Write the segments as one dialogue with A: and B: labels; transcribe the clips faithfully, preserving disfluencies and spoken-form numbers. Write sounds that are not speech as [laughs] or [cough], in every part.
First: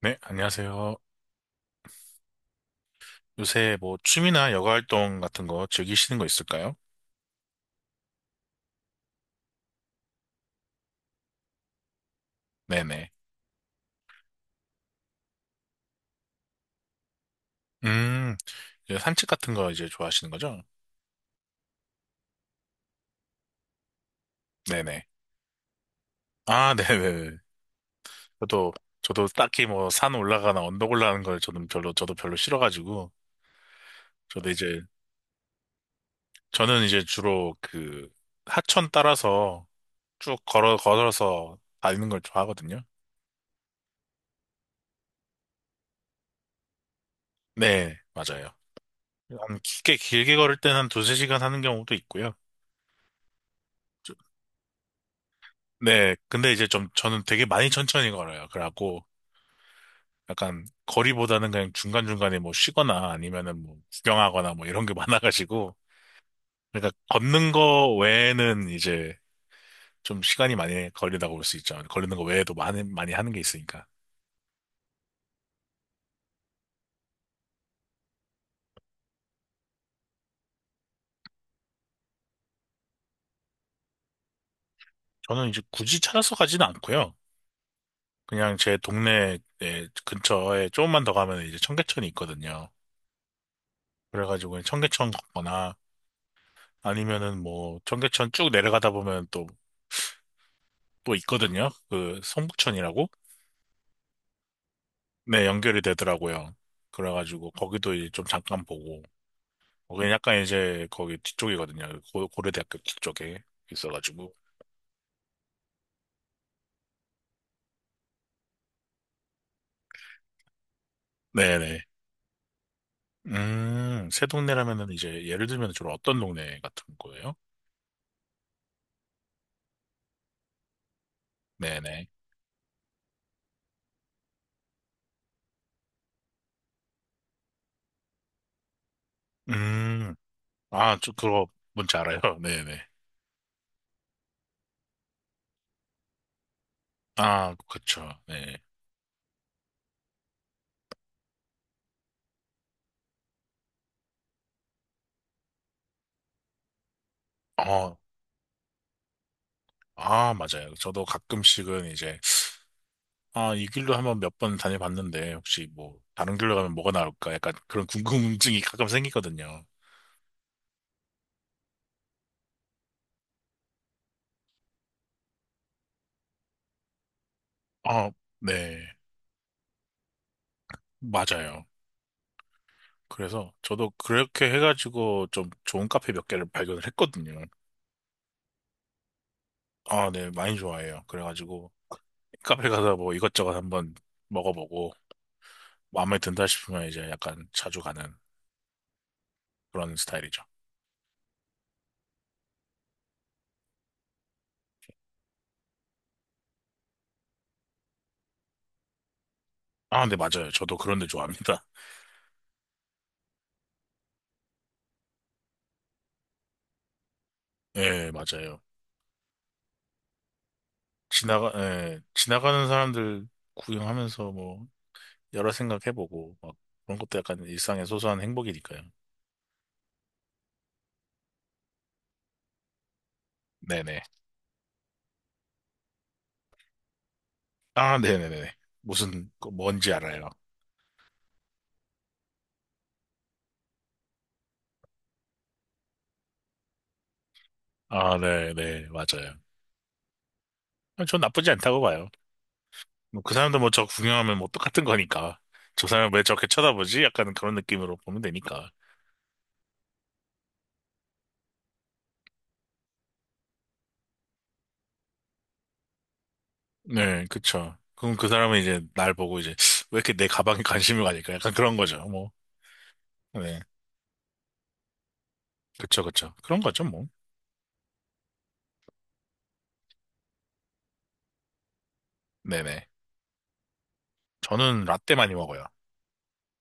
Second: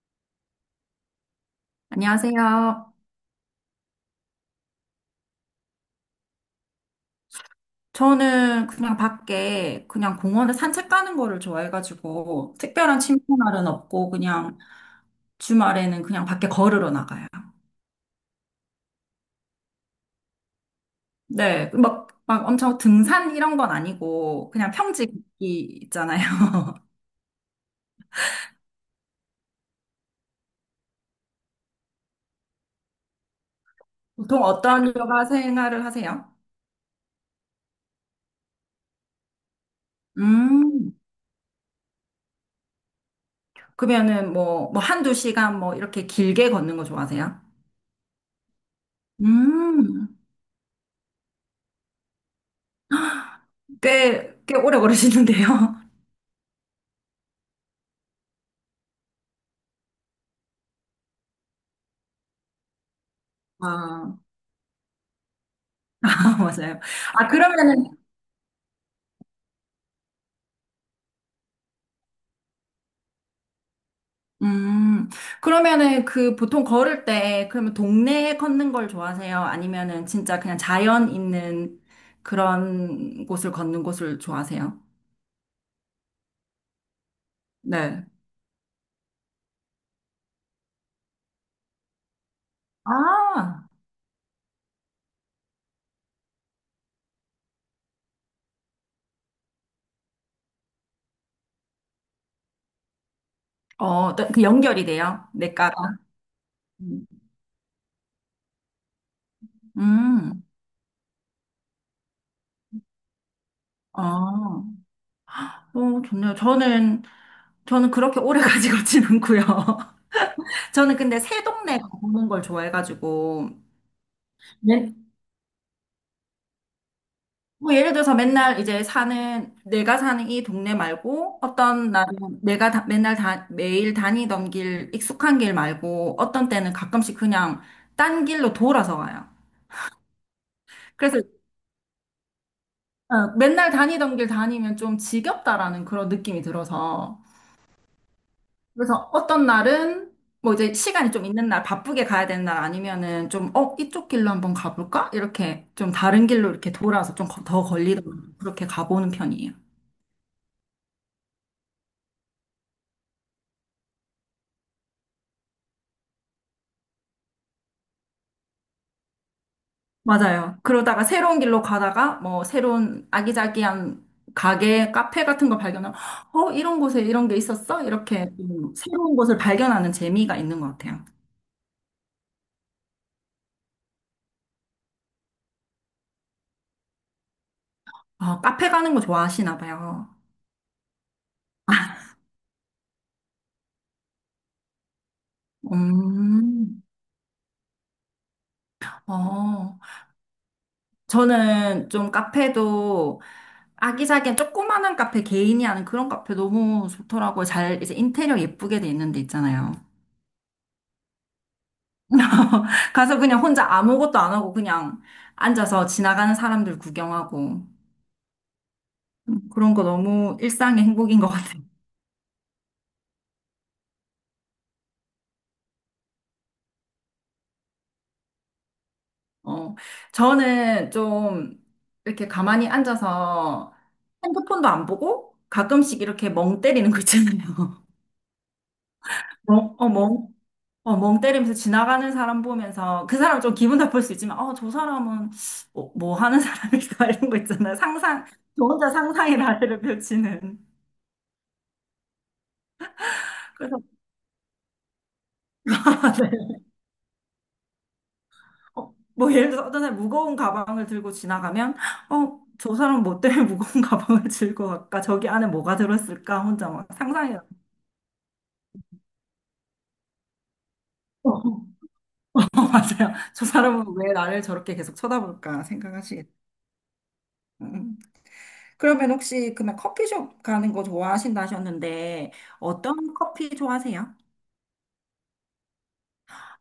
A: 네, 안녕하세요.
B: 안녕하세요.
A: 요새 뭐 취미나 여가 활동 같은 거 즐기시는 거 있을까요?
B: 저는 그냥 밖에 그냥 공원에 산책 가는 거를 좋아해가지고 특별한
A: 네네.
B: 취미 날은 없고 그냥 주말에는 그냥 밖에 걸으러 나가요.
A: 음, 이제 산책 같은 거 이제 좋아하시는 거죠?
B: 네, 막, 막 엄청 등산 이런 건 아니고 그냥
A: 네네.
B: 평지 걷기 있잖아요.
A: 아, [laughs]
B: [laughs]
A: 네네네. 저도, 저도 딱히 뭐 산 올라가나 언덕 올라가는 걸 저는 별로, 저도 별로 싫어가지고,
B: 보통
A: 저도 이제,
B: 어떤 여가 생활을 하세요?
A: 저는 이제 주로 그 하천 따라서 쭉 걸어,
B: 음.
A: 걸어서 다니는 걸 좋아하거든요.
B: 그러면은 뭐, 뭐 한두 시간 뭐 이렇게 길게 걷는 거 좋아하세요?
A: 네, 맞아요. 한 길게,
B: 음.
A: 길게 걸을 때는 한 두세 시간 하는 경우도 있고요.
B: 꽤, 꽤 오래 걸으시는데요. [laughs]
A: 네, 근데 이제 좀 저는 되게 많이 천천히 걸어요. 그래갖고 약간 거리보다는 그냥 중간중간에 뭐 쉬거나 아니면은 뭐
B: 아,
A: 구경하거나 뭐 이런 게 [laughs] 많아가지고
B: [laughs] 맞아요.
A: 그러니까
B: 아,
A: 걷는 거
B: 그러면은
A: 외에는 이제 좀 시간이 많이 걸린다고 볼 수 있죠. 걸리는 거 외에도 많이 많이 하는 게 있으니까.
B: 음, 그러면은 그 보통 걸을 때, 그러면 동네에 걷는 걸 좋아하세요? 아니면은 진짜 그냥 자연 있는 그런 곳을 걷는 곳을 좋아하세요?
A: 저는 이제 굳이 찾아서 가지는 않고요.
B: 네.
A: 그냥 제 동네 근처에 조금만 더 가면 이제 청계천이 있거든요.
B: 아,
A: 그래가지고 그냥 청계천 걷거나 아니면은 뭐 청계천 쭉 내려가다 보면 또, 또 있거든요. 그 성북천이라고?
B: 어, 또그 연결이 돼요?
A: 네,
B: 내과가.
A: 연결이 되더라고요.
B: 음.
A: 그래가지고 거기도 이제 좀 잠깐 보고. 거기는 약간
B: 음.
A: 이제 거기 뒤쪽이거든요. 고, 고려대학교 뒤쪽에
B: 어,
A: 있어가지고.
B: 어, 좋네요. 저는, 저는 그렇게 오래 [laughs] 가지고 지는고요 [laughs] 저는 근데 새 동네
A: 네네.
B: 걷는 걸 좋아해가지고,
A: 음, 새 동네라면은 이제 예를 들면 좀 어떤 동네 같은 거예요?
B: 뭐 예를 들어서 맨날 이제 사는 내가 사는 이 동네 말고 어떤
A: 네네.
B: 날은 내가 다- 맨날 다, 매일 다니던 길 익숙한 길 말고 어떤 때는 가끔씩 그냥 딴 길로 돌아서 가요.
A: 음, 아, 저
B: 그래서
A: 그거 뭔지 알아요? [laughs] 네네.
B: 어, 맨날 다니던 길 다니면 좀 지겹다라는 그런 느낌이 들어서
A: 아, 그쵸. 네.
B: 그래서 어떤 날은 뭐 이제 시간이 좀 있는 날 바쁘게 가야 되는 날 아니면은 좀 어 이쪽 길로 한번 가볼까 이렇게 좀 다른 길로 이렇게 돌아서 좀 더
A: 어,
B: 걸리도록 그렇게 가보는 편이에요.
A: 아, 맞아요. 저도 가끔씩은 이제 아, 이 길로 한번 몇 번 다녀봤는데, 혹시 뭐, 다른 길로 가면 뭐가 나올까? 약간 그런 궁금증이 가끔 생기거든요.
B: 맞아요. 그러다가 새로운 길로 가다가 뭐 새로운 아기자기한 가게, 카페 같은 거 발견하면 어, 이런 곳에 이런 게 있었어?
A: 아,
B: 이렇게 좀
A: 네.
B: 새로운 곳을 발견하는 재미가 있는 것 같아요.
A: 맞아요. 그래서 저도 그렇게 해가지고 좀 좋은 카페 몇 개를 발견을 했거든요.
B: 아, 카페 가는 거 좋아하시나 봐요.
A: 아, 네. 많이 좋아해요. 그래가지고 카페 가서 뭐 이것저것 한번 먹어보고 마음에 든다
B: 음.
A: 싶으면 이제 약간 자주 가는
B: 어.
A: 그런 스타일이죠.
B: 저는 좀 카페도 아기자기한 조그마한 카페 개인이 하는 그런 카페 너무 좋더라고요. 잘 이제 인테리어 예쁘게 돼 있는 데 있잖아요.
A: 아, 네. 맞아요. 저도 그런 데 좋아합니다.
B: [laughs] 가서 그냥 혼자 아무것도 안 하고 그냥 앉아서 지나가는 사람들 구경하고
A: [laughs] 예, 맞아요.
B: 음, 그런 거 너무 일상의 행복인 것
A: 지나가,
B: 같아요.
A: 예, 지나가는 사람들 구경하면서 뭐 여러 생각해보고 막 그런 것도 약간 일상의 소소한 행복이니까요.
B: 어, 저는 좀 이렇게 가만히 앉아서
A: 네네.
B: 핸드폰도 안 보고 가끔씩 이렇게 멍 때리는 거 있잖아요.
A: 아, 네네네. 무슨
B: [laughs]
A: 거
B: 멍, 어,
A: 뭔지
B: 멍,
A: 알아요.
B: 어, 멍 때리면서 지나가는 사람 보면서 그 사람 좀 기분 나쁠 수 있지만 어, 저 사람은 뭐, 뭐 하는 사람일까 [laughs] 이런 거 있잖아요.
A: 아,
B: 상상, 저
A: 네네.
B: 혼자
A: 맞아요.
B: 상상의 나래를 펼치는.
A: 아, 전 나쁘지 않다고 봐요. 뭐 그 사람도 뭐
B: 그래서
A: 저 구경하면 뭐 똑같은 거니까. 저 사람 왜 저렇게
B: [laughs]
A: 쳐다보지? 약간 그런 느낌으로 보면 되니까.
B: 어, 뭐 예를 들어서 어떤 사람이 무거운 가방을 들고 지나가면 어, 저 사람 뭐 때문에 [laughs] 무거운 가방을 들고 갈까? 저기 안에 뭐가 들었을까? 혼자 막
A: 네,
B: 상상해요.
A: 그쵸. 그럼 그 사람은 이제 날 보고 이제 왜 이렇게 내 가방에 관심을 가질까 약간
B: 어,
A: 그런 거죠. 뭐.
B: [laughs] 맞아요. 저
A: 네.
B: 사람은 왜 나를 저렇게 계속 쳐다볼까
A: 그쵸,
B: 생각하시겠죠.
A: 그쵸. 그런 거죠, 뭐.
B: 음. 그러면 혹시 그러면 커피숍 가는 거 좋아하신다 하셨는데
A: 네네.
B: 어떤 커피 좋아하세요?
A: 저는 라떼 많이 먹어요.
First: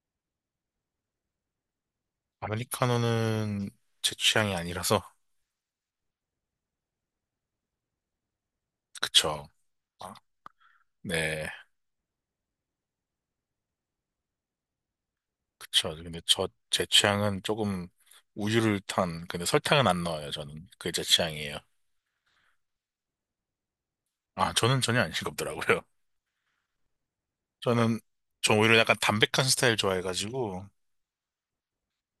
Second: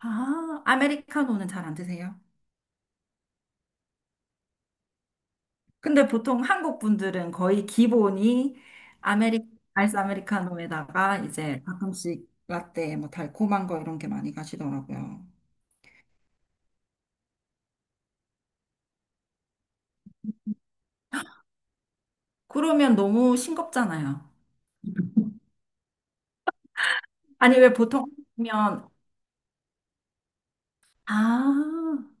B: 아, 아메리카노는 잘 안 드세요?
A: 아메리카노는 제 취향이 아니라서.
B: 근데 보통 한국 분들은 거의 기본이 아메리,
A: 그쵸.
B: 아이스
A: 아,
B: 아메리카노에다가
A: 네,
B: 이제 가끔씩 라떼, 뭐 달콤한 거 이런 게 많이 가시더라고요.
A: 그쵸. 근데 저, 제 취향은 조금 우유를 탄, 근데 설탕은 안 넣어요, 저는. 그게 제 취향이에요.
B: 그러면 너무 싱겁잖아요.
A: 아, 저는 전혀 안 싱겁더라고요. [laughs]
B: 아니, 왜
A: 저는,
B: 보통
A: 저 오히려
B: 하면,
A: 약간 담백한 스타일 좋아해가지고,
B: 아,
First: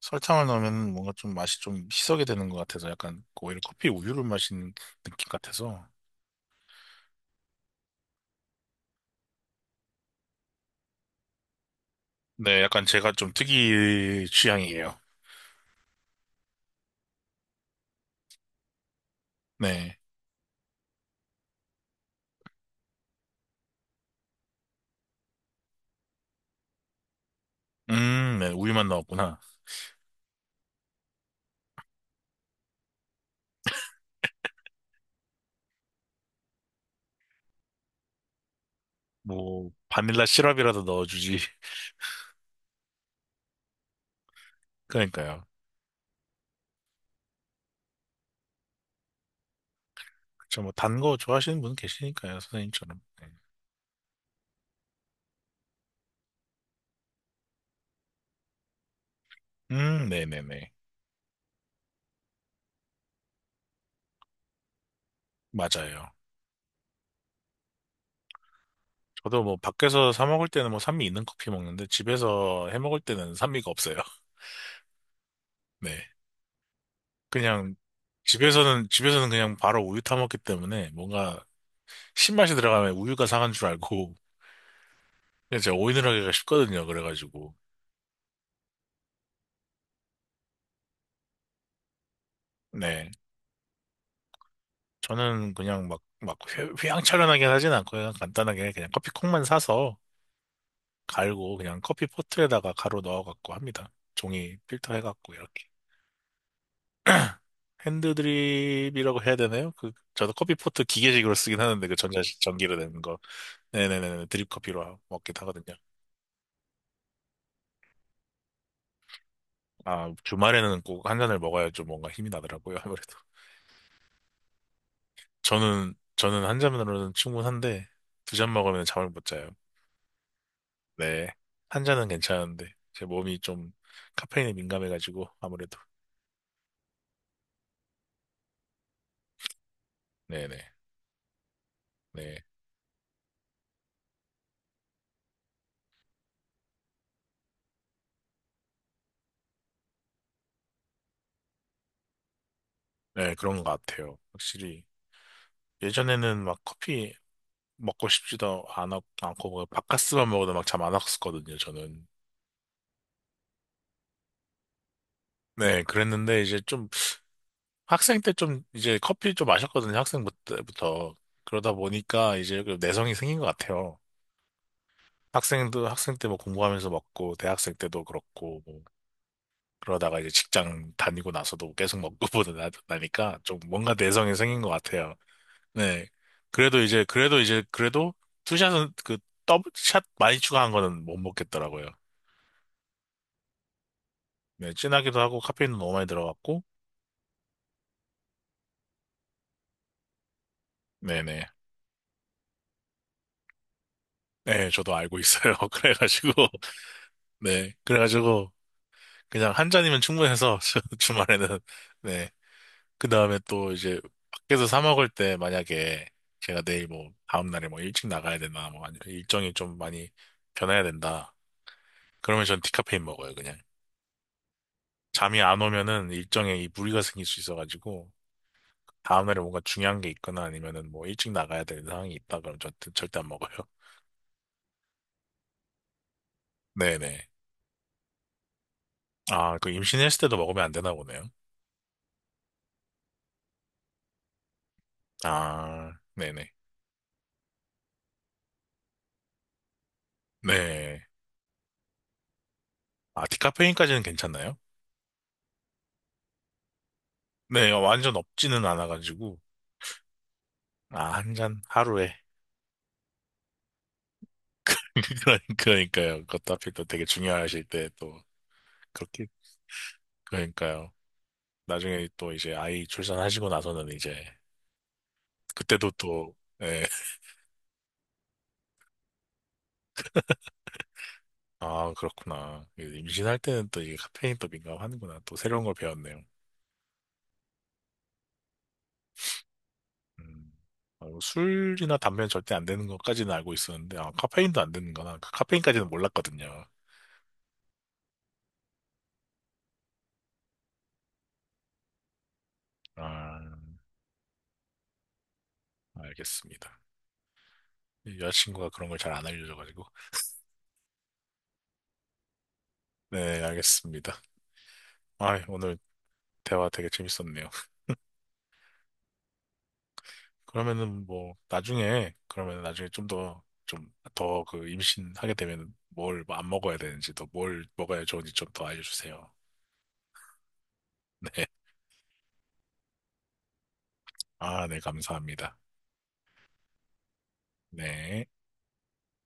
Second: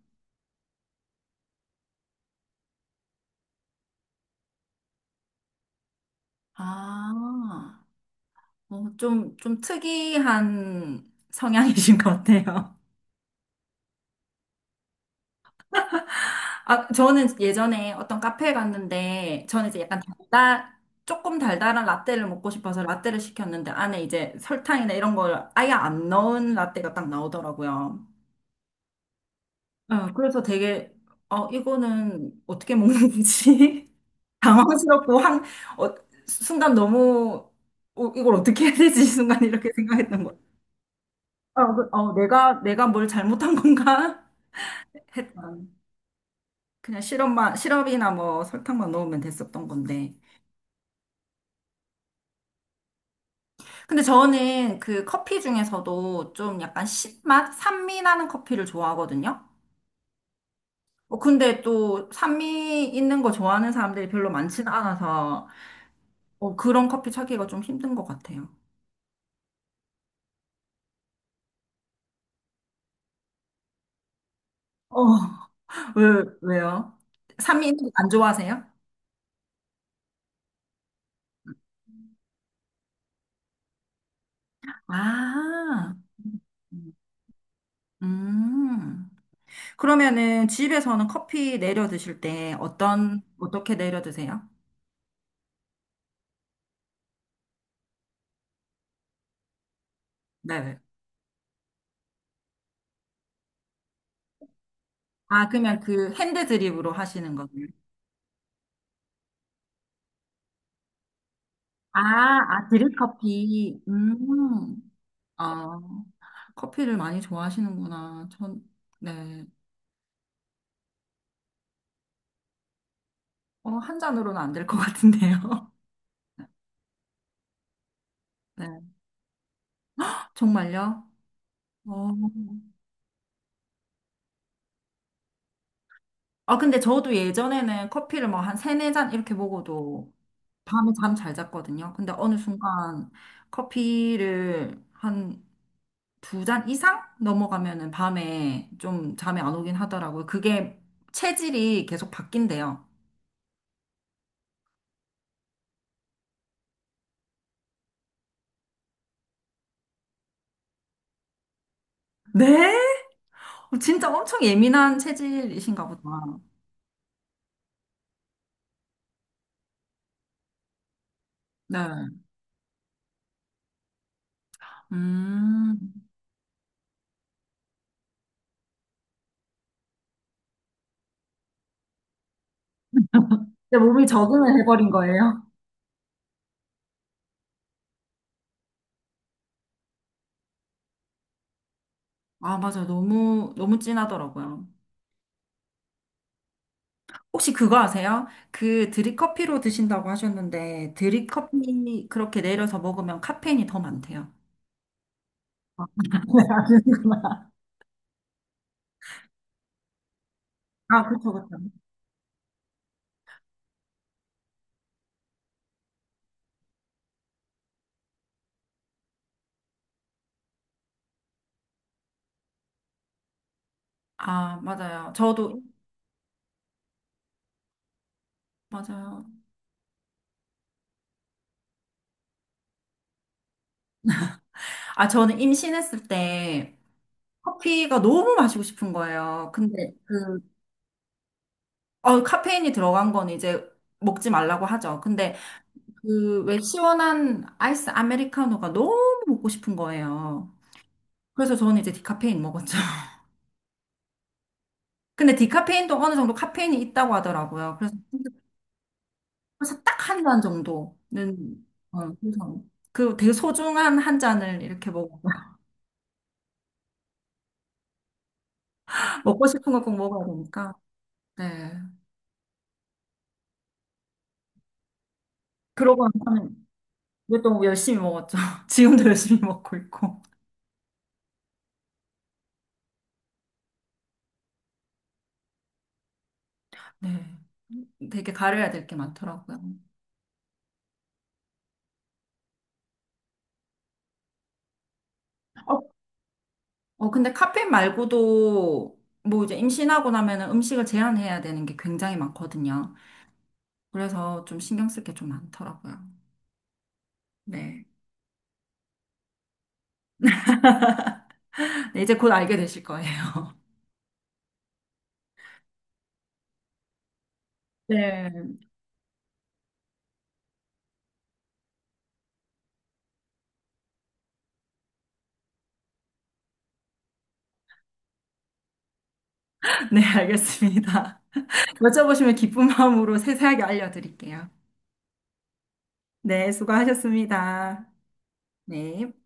A: 설탕을 넣으면 뭔가 좀 맛이 좀 희석이 되는 것 같아서 약간 오히려 커피 우유를 마시는 느낌 같아서.
B: 아, 어, 좀, 좀 특이한 성향이신 것
A: 네,
B: 같아요.
A: 약간 제가 좀 특이 취향이에요.
B: 아, 저는 예전에 어떤 카페에 갔는데, 저는 이제
A: 네.
B: 약간 달달, 조금 달달한 라떼를 먹고 싶어서 라떼를 시켰는데, 안에 이제 설탕이나 이런 걸 아예 안 넣은 라떼가 딱 나오더라고요.
A: 음, 네, 우유만 넣었구나.
B: 어, 그래서 되게, 어, 이거는 어떻게 먹는 건지 [laughs] 당황스럽고, 한, 어, 순간 너무, 어, 이걸 어떻게 해야 되지? [laughs] 순간
A: 뭐,
B: 이렇게 생각했던
A: 바닐라
B: 거.
A: 시럽이라도 넣어주지. [laughs]
B: 어, 그- 어, 내가, 내가 뭘 잘못한 건가? [laughs]
A: 그러니까요.
B: 했던. 그냥 시럽만, 시럽이나 뭐 설탕만 넣으면 됐었던 건데.
A: 그쵸, 뭐, 단 거 좋아하시는 분 계시니까요, 선생님처럼. 네.
B: 근데 저는 그 커피 중에서도 좀 약간 신맛? 산미 나는 커피를 좋아하거든요.
A: 음, 네네네.
B: 어, 근데 또 산미 있는 거 좋아하는 사람들이 별로 많지는 않아서
A: 맞아요.
B: 어, 그런 커피 찾기가 좀 힘든 것 같아요.
A: 저도 뭐, 밖에서 사 먹을 때는 뭐, 산미 있는 커피 먹는데, 집에서 해 먹을 때는 산미가 없어요. [laughs]
B: 어,
A: 네.
B: 왜, 왜요? 산미
A: 그냥,
B: 있는 거 안 좋아하세요?
A: 집에서는, 집에서는 그냥 바로 우유 타 먹기 때문에, 뭔가, 신맛이 들어가면 우유가 상한 줄 알고, [laughs] 그냥 제가
B: 아,
A: 오인을 하기가 쉽거든요, 그래가지고.
B: 음. 그러면은 집에서는 커피 내려 드실 때
A: 네.
B: 어떤, 어떻게 내려 드세요?
A: 저는 그냥 막, 막, 휘- 휘황찬란하게 하진 않고, 그냥 간단하게 그냥 커피콩만 사서,
B: 네.
A: 갈고 그냥 커피 포트에다가 가루 넣어갖고 합니다. 종이 필터 해갖고
B: 아,
A: 이렇게.
B: 그러면 그 핸드 드립으로 하시는 거예요?
A: 핸드드립이라고 해야 되나요? 그 저도 커피 포트 기계식으로 쓰긴 하는데 그
B: 아,
A: 전자
B: 아,
A: 전기로 되는 거.
B: 드립커피.
A: 네네네 드립
B: 음.
A: 커피로 먹기도 하거든요.
B: 아, 커피를 많이 좋아하시는구나. 전, 네.
A: 아 주말에는 꼭 한 잔을 먹어야 좀 뭔가 힘이 나더라고요. 아무래도
B: 어, 한 잔으로는 안 될 것 같은데요.
A: 저는 저는 한 잔으로는 충분한데 두 잔
B: [laughs]
A: 먹으면
B: 네.
A: 잠을 못 자요.
B: 정말요?
A: 네. 한
B: 어.
A: 잔은 괜찮은데 제 몸이 좀 카페인에 민감해가지고 아무래도
B: 아, 근데 저도 예전에는 커피를 뭐 한 세네 잔 이렇게 먹어도
A: 네네
B: 밤에 잠 잘 잤거든요. 근데 어느
A: 네.
B: 순간 커피를 한 두 잔 이상 넘어가면은 밤에 좀 잠이 안 오긴 하더라고요. 그게 체질이 계속 바뀐대요.
A: 네, 그런 것 같아요. 확실히 예전에는 막 커피 먹고 싶지도 않- 않고 뭐 바카스만 먹어도 막 잠 안 왔었거든요, 저는.
B: 네? 어, 진짜 엄청 예민한
A: 네,
B: 체질이신가 보다.
A: 그랬는데 이제 좀 학생 때 좀 이제 커피 좀 마셨거든요, 학생 때부터. 그러다
B: 네.
A: 보니까 이제 그 내성이 생긴 것 같아요.
B: 음.
A: 학생도 학생 때 뭐 공부하면서 먹고 대학생 때도 그렇고 뭐 그러다가 이제 직장 다니고 나서도 계속 먹고 [laughs] 보다 나니까 좀
B: 근데
A: 뭔가
B: 몸이
A: 내성이
B: 적응을
A: 생긴 것
B: 해버린
A: 같아요.
B: 거예요.
A: 네. 그래도 이제 그래도 이제 그래도 투샷은 그 더블샷 많이 추가한 거는 못 먹겠더라고요.
B: 아, 맞아. 너무, 너무 진하더라고요.
A: 네, 진하기도 하고 카페인도 너무 많이 들어갔고,
B: 혹시 그거 아세요? 그 드립커피로 드신다고 하셨는데,
A: 네네.
B: 드립커피 그렇게 내려서 먹으면 카페인이 더 많대요.
A: 네, 저도 알고 있어요. [laughs] 그래가지고,
B: [laughs]
A: 네, 그래가지고 그냥 한 잔이면 충분해서 [laughs] 주-
B: 아 아, 그쵸, 그쵸.
A: 주말에는 네, 그 다음에 또 이제 밖에서 사 먹을 때 만약에 제가 내일 뭐 다음 날에 뭐 일찍 나가야 된다, 뭐 아니면 일정이 좀 많이 변해야 된다. 그러면 전 디카페인 먹어요, 그냥.
B: 아, 맞아요.
A: 잠이 안
B: 저도,
A: 오면은 일정에 이 무리가 생길 수 있어가지고 다음
B: 맞아요.
A: 날에 뭔가 중요한 게 있거나 아니면은 뭐 일찍 나가야 되는 상황이 있다 그럼 저 절대 안 먹어요. [laughs]
B: 아, 저는 임신했을 때
A: 네네.
B: 커피가 너무 마시고 싶은 거예요.
A: 아, 그
B: 근데
A: 임신했을 때도
B: 그,
A: 먹으면 안 되나 보네요.
B: 어, 카페인이 들어간 건 이제 먹지 말라고 하죠. 근데
A: 아,
B: 그,
A: 네네.
B: 왜 시원한 아이스 아메리카노가 너무 먹고 싶은 거예요.
A: 네.
B: 그래서 저는 이제 디카페인 먹었죠. [laughs]
A: 아, 디카페인까지는 괜찮나요?
B: 근데 디카페인도 어느 정도 카페인이 있다고
A: 네,
B: 하더라고요. 그래서,
A: 완전 없지는 않아가지고.
B: 그래서 딱 한 잔
A: 아, 한 잔
B: 정도는, 어,
A: 하루에.
B: 그래서 그 되게 소중한 한 잔을 이렇게 먹어.
A: [laughs] 그러-
B: [laughs]
A: 그러니까요. 그것도 하필 또 되게 중요하실 때 또 그렇게.
B: 먹고 싶은 거 꼭 먹어야 되니까.
A: 그러니까요.
B: 네.
A: 나중에 또 이제 아이 출산하시고 나서는 이제 그때도
B: 그러고
A: 또,
B: 나서는
A: 예.
B: 이제 또 열심히 먹었죠. [laughs] 지금도 열심히 먹고 있고.
A: 아, 그렇구나. 그 임신할 때는 또 이게 카페인 또 민감하는구나. 또 새로운 걸 배웠네요.
B: 네. 되게 가려야 될 게 많더라고요.
A: 음, 아, 뭐 술이나 담배는 절대 안 되는 것까지는 알고 있었는데, 아, 카페인도 안 되는 거나, 그 카페인까지는 몰랐거든요.
B: 어, 근데 카페인 말고도 뭐 이제 임신하고 나면은 음식을 제한해야 되는 게 굉장히 많거든요.
A: 아,
B: 그래서 좀 신경 쓸 게 좀 많더라고요.
A: 알겠습니다.
B: 네.
A: 이 여자친구가 그런 걸 잘 안 알려줘가지고.
B: 네, 이제 곧 알게 되실 거예요.
A: 네,
B: [laughs]
A: 알겠습니다. 아, 오늘 대화 되게 재밌었네요. [laughs]
B: 네.
A: 그러면은 뭐, 나중에, 그러면 나중에 좀 더, 좀 더 그 임신하게 되면 뭘 뭐 안 먹어야 되는지, 또 뭘 먹어야 좋은지 좀 더 알려주세요.
B: 네, 알겠습니다.
A: [laughs] 네.
B: 여쭤보시면 기쁜 마음으로 세세하게 알려드릴게요.
A: 아, 네, 감사합니다.
B: 네, 수고하셨습니다.
A: 네.
B: 네.